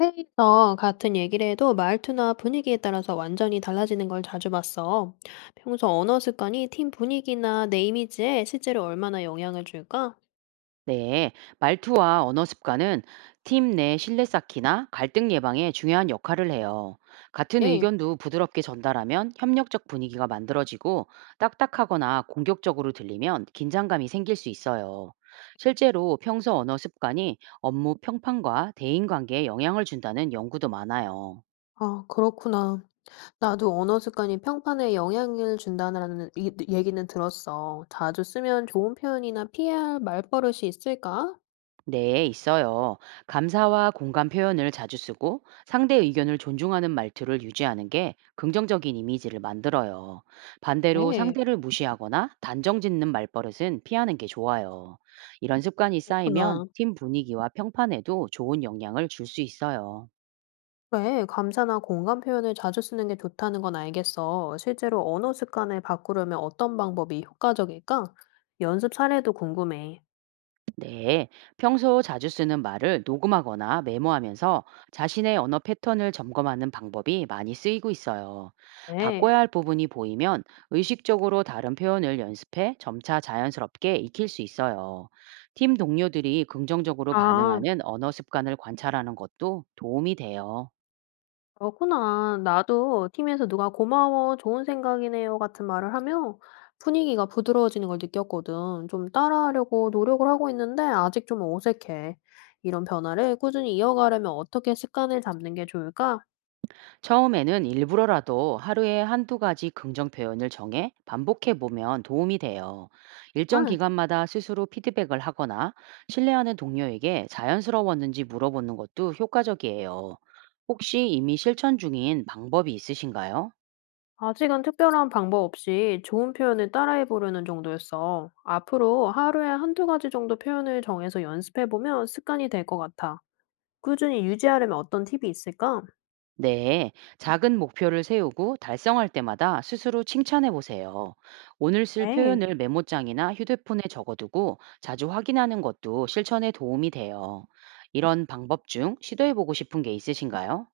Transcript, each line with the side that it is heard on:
left: 회의에서 같은 얘기를 해도 말투나 분위기에 따라서 완전히 달라지는 걸 자주 봤어. 평소 언어 습관이 팀 분위기나 내 이미지에 실제로 얼마나 영향을 줄까?
right: 네, 말투와 언어 습관은 팀 내 신뢰 쌓기나 갈등 예방에 중요한 역할을 해요. 같은
left: 네.
right: 의견도 부드럽게 전달하면 협력적 분위기가 만들어지고 딱딱하거나 공격적으로 들리면 긴장감이 생길 수 있어요. 실제로 평소 언어 습관이 업무 평판과 대인 관계에 영향을 준다는 연구도 많아요.
left: 아, 그렇구나. 나도 언어 습관이 평판에 영향을 준다는 얘기는 들었어. 자주 쓰면 좋은 표현이나 피해야 할 말버릇이 있을까?
right: 네, 있어요. 감사와 공감 표현을 자주 쓰고 상대 의견을 존중하는 말투를 유지하는 게 긍정적인 이미지를 만들어요. 반대로
left: 네,
right: 상대를 무시하거나 단정 짓는 말버릇은 피하는 게 좋아요. 이런 습관이 쌓이면
left: 그렇구나.
right: 팀 분위기와 평판에도 좋은 영향을 줄 수 있어요.
left: 그래, 감사나 공감 표현을 자주 쓰는 게 좋다는 건 알겠어. 실제로 언어 습관을 바꾸려면 어떤 방법이 효과적일까? 연습 사례도 궁금해.
right: 네, 평소 자주 쓰는 말을 녹음하거나 메모하면서 자신의 언어 패턴을 점검하는 방법이 많이 쓰이고 있어요.
left: 네.
right: 바꿔야 할 부분이 보이면 의식적으로 다른 표현을 연습해 점차 자연스럽게 익힐 수 있어요. 팀 동료들이 긍정적으로
left: 아,
right: 반응하는 언어 습관을 관찰하는 것도 도움이 돼요.
left: 그렇구나. 나도 팀에서 누가 고마워, 좋은 생각이네요 같은 말을 하며 분위기가 부드러워지는 걸 느꼈거든. 좀 따라하려고 노력을 하고 있는데 아직 좀 어색해. 이런 변화를 꾸준히 이어가려면 어떻게 습관을 잡는 게 좋을까?
right: 처음에는 일부러라도 하루에 한두 가지 긍정 표현을 정해 반복해 보면 도움이 돼요. 일정
left: 아,
right: 기간마다 스스로 피드백을 하거나 신뢰하는 동료에게 자연스러웠는지 물어보는 것도 효과적이에요. 혹시 이미 실천 중인 방법이 있으신가요?
left: 아직은 특별한 방법 없이 좋은 표현을 따라해 보려는 정도였어. 앞으로 하루에 한 두 가지 정도 표현을 정해서 연습해 보면 습관이 될 것 같아. 꾸준히 유지하려면 어떤 팁이 있을까?
right: 네, 작은 목표를 세우고 달성할 때마다 스스로 칭찬해 보세요. 오늘 쓸
left: 네,
right: 표현을 메모장이나 휴대폰에 적어두고 자주 확인하는 것도 실천에 도움이 돼요. 이런 방법 중 시도해 보고 싶은 게 있으신가요?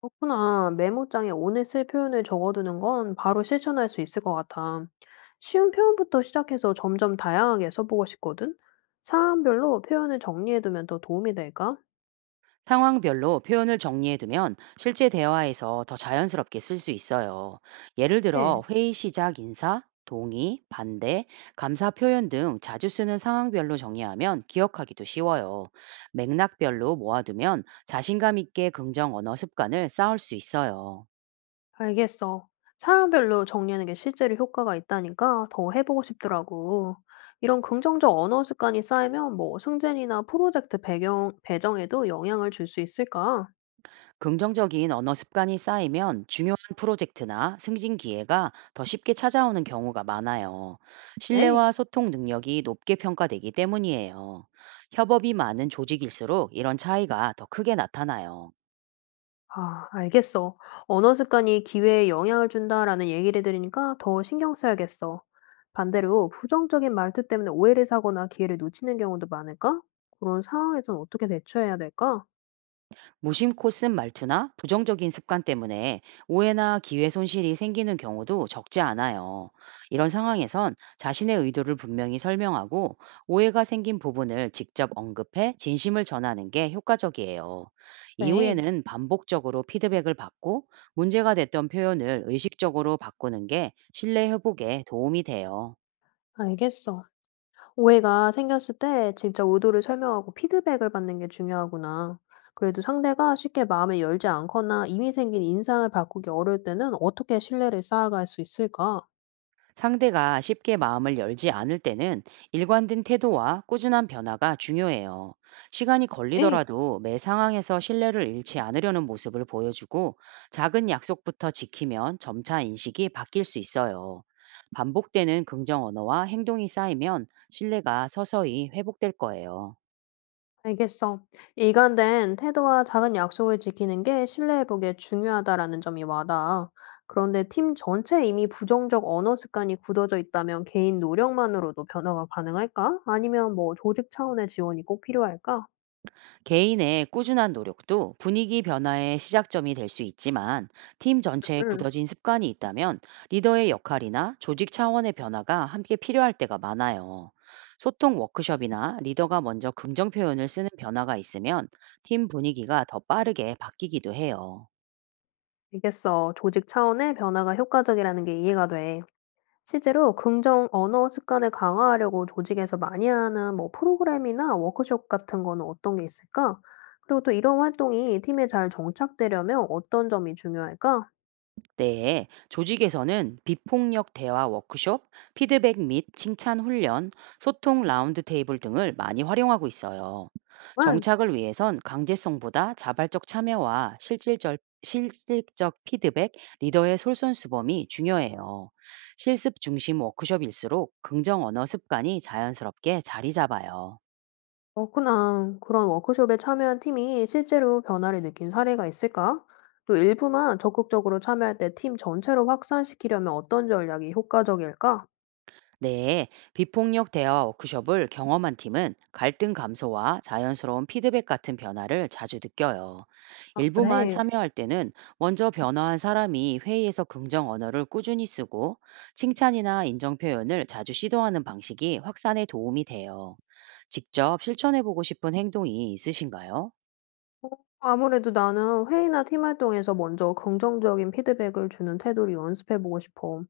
left: 그렇구나. 메모장에 오늘 쓸 표현을 적어두는 건 바로 실천할 수 있을 것 같아. 쉬운 표현부터 시작해서 점점 다양하게 써보고 싶거든? 상황별로 표현을 정리해두면 더 도움이 될까?
right: 상황별로 표현을 정리해두면 실제 대화에서 더 자연스럽게 쓸 수 있어요. 예를 들어
left: 네.
right: 회의 시작 인사, 동의, 반대, 감사 표현 등 자주 쓰는 상황별로 정리하면 기억하기도 쉬워요. 맥락별로 모아두면 자신감 있게 긍정 언어 습관을 쌓을 수 있어요.
left: 알겠어. 사안별로 정리하는 게 실제로 효과가 있다니까 더 해보고 싶더라고. 이런 긍정적 언어 습관이 쌓이면 뭐 승진이나 프로젝트 배경, 배정에도 영향을 줄 수 있을까?
right: 긍정적인 언어 습관이 쌓이면 중요한 프로젝트나 승진 기회가 더 쉽게 찾아오는 경우가 많아요.
left: 에이,
right: 신뢰와 소통 능력이 높게 평가되기 때문이에요. 협업이 많은 조직일수록 이런 차이가 더 크게 나타나요.
left: 아, 알겠어. 언어 습관이 기회에 영향을 준다라는 얘기를 들으니까 더 신경 써야겠어. 반대로 부정적인 말투 때문에 오해를 사거나 기회를 놓치는 경우도 많을까? 그런 상황에선 어떻게 대처해야 될까?
right: 무심코 쓴 말투나 부정적인 습관 때문에 오해나 기회 손실이 생기는 경우도 적지 않아요. 이런 상황에선 자신의 의도를 분명히 설명하고 오해가 생긴 부분을 직접 언급해 진심을 전하는 게 효과적이에요.
left: 네,
right: 이후에는 반복적으로 피드백을 받고 문제가 됐던 표현을 의식적으로 바꾸는 게 신뢰 회복에 도움이 돼요.
left: 알겠어. 오해가 생겼을 때 진짜 의도를 설명하고 피드백을 받는 게 중요하구나. 그래도 상대가 쉽게 마음을 열지 않거나 이미 생긴 인상을 바꾸기 어려울 때는 어떻게 신뢰를 쌓아갈 수 있을까?
right: 상대가 쉽게 마음을 열지 않을 때는 일관된 태도와 꾸준한 변화가 중요해요. 시간이
left: 네,
right: 걸리더라도 매 상황에서 신뢰를 잃지 않으려는 모습을 보여주고 작은 약속부터 지키면 점차 인식이 바뀔 수 있어요. 반복되는 긍정 언어와 행동이 쌓이면 신뢰가 서서히 회복될 거예요.
left: 알겠어. 일관된 태도와 작은 약속을 지키는 게 신뢰회복에 중요하다라는 점이 와닿아. 그런데 팀 전체에 이미 부정적 언어 습관이 굳어져 있다면 개인 노력만으로도 변화가 가능할까? 아니면 뭐 조직 차원의 지원이 꼭 필요할까?
right: 개인의 꾸준한 노력도 분위기 변화의 시작점이 될 수 있지만 팀 전체에
left: 음.
right: 굳어진 습관이 있다면 리더의 역할이나 조직 차원의 변화가 함께 필요할 때가 많아요. 소통 워크숍이나 리더가 먼저 긍정 표현을 쓰는 변화가 있으면 팀 분위기가 더 빠르게 바뀌기도 해요.
left: 알겠어. 조직 차원의 변화가 효과적이라는 게 이해가 돼. 실제로 긍정 언어 습관을 강화하려고 조직에서 많이 하는 뭐 프로그램이나 워크숍 같은 거는 어떤 게 있을까? 그리고 또 이런 활동이 팀에 잘 정착되려면 어떤 점이 중요할까?
right: 네, 조직에서는 비폭력 대화 워크숍, 피드백 및 칭찬 훈련, 소통 라운드 테이블 등을 많이 활용하고 있어요.
left: 응,
right: 정착을 위해선 강제성보다 자발적 참여와 실질적 피드백, 리더의 솔선수범이 중요해요. 실습 중심 워크숍일수록 긍정 언어 습관이 자연스럽게 자리 잡아요.
left: 그렇구나. 그런 워크숍에 참여한 팀이 실제로 변화를 느낀 사례가 있을까? 또 일부만 적극적으로 참여할 때 팀 전체로 확산시키려면 어떤 전략이 효과적일까?
right: 네, 비폭력 대화 워크숍을 경험한 팀은 갈등 감소와 자연스러운 피드백 같은 변화를 자주 느껴요.
left: 아,
right: 일부만
left: 그래.
right: 참여할 때는 먼저 변화한 사람이 회의에서 긍정 언어를 꾸준히 쓰고 칭찬이나 인정 표현을 자주 시도하는 방식이 확산에 도움이 돼요. 직접 실천해보고 싶은 행동이 있으신가요?
left: 아무래도 나는 회의나 팀 활동에서 먼저 긍정적인 피드백을 주는 태도를 연습해보고 싶어.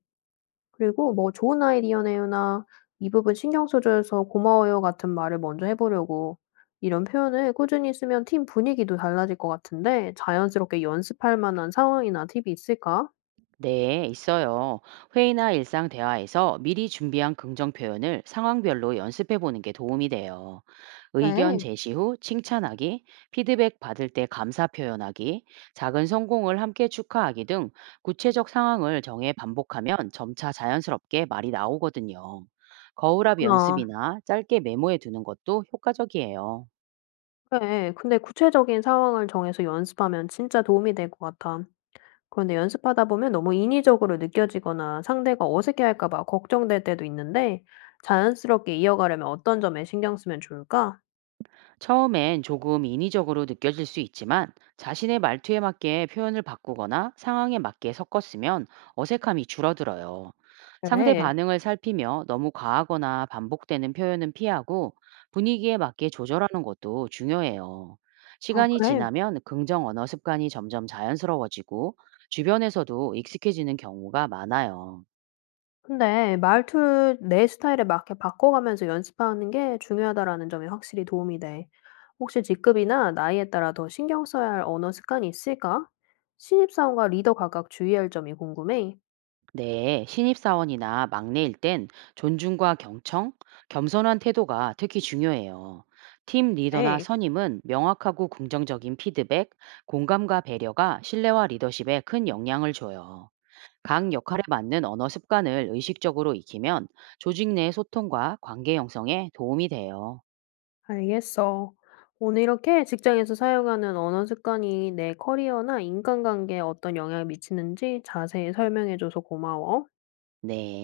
left: 그리고 뭐 좋은 아이디어네요나 이 부분 신경 써줘서 고마워요 같은 말을 먼저 해보려고. 이런 표현을 꾸준히 쓰면 팀 분위기도 달라질 것 같은데 자연스럽게 연습할 만한 상황이나 팁이 있을까?
right: 네, 있어요. 회의나 일상 대화에서 미리 준비한 긍정 표현을 상황별로 연습해 보는 게 도움이 돼요. 의견
left: 네.
right: 제시 후 칭찬하기, 피드백 받을 때 감사 표현하기, 작은 성공을 함께 축하하기 등 구체적 상황을 정해 반복하면 점차 자연스럽게 말이 나오거든요. 거울압
left: 나
right: 연습이나 짧게 메모해 두는 것도 효과적이에요.
left: 그래. 근데 구체적인 상황을 정해서 연습하면 진짜 도움이 될 것 같아. 그런데 연습하다 보면 너무 인위적으로 느껴지거나 상대가 어색해할까 봐 걱정될 때도 있는데 자연스럽게 이어가려면 어떤 점에 신경 쓰면 좋을까?
right: 처음엔 조금 인위적으로 느껴질 수 있지만 자신의 말투에 맞게 표현을 바꾸거나 상황에 맞게 섞었으면 어색함이 줄어들어요. 상대
left: 그래.
right: 반응을 살피며 너무 과하거나 반복되는 표현은 피하고 분위기에 맞게 조절하는 것도 중요해요.
left: 아,
right: 시간이
left: 그래.
right: 지나면 긍정 언어 습관이 점점 자연스러워지고 주변에서도 익숙해지는 경우가 많아요.
left: 근데 말투 내 스타일에 맞게 바꿔가면서 연습하는 게 중요하다라는 점이 확실히 도움이 돼. 혹시 직급이나 나이에 따라 더 신경 써야 할 언어 습관이 있을까? 신입사원과 리더 각각 주의할 점이 궁금해.
right: 네, 신입사원이나 막내일 땐 존중과 경청, 겸손한 태도가 특히 중요해요. 팀 리더나
left: 네.
right: 선임은 명확하고 긍정적인 피드백, 공감과 배려가 신뢰와 리더십에 큰 영향을 줘요. 각 역할에 맞는 언어 습관을 의식적으로 익히면 조직 내 소통과 관계 형성에 도움이 돼요.
left: 알겠어. 오늘 이렇게 직장에서 사용하는 언어 습관이 내 커리어나 인간관계에 어떤 영향을 미치는지 자세히 설명해줘서 고마워.
right: 네.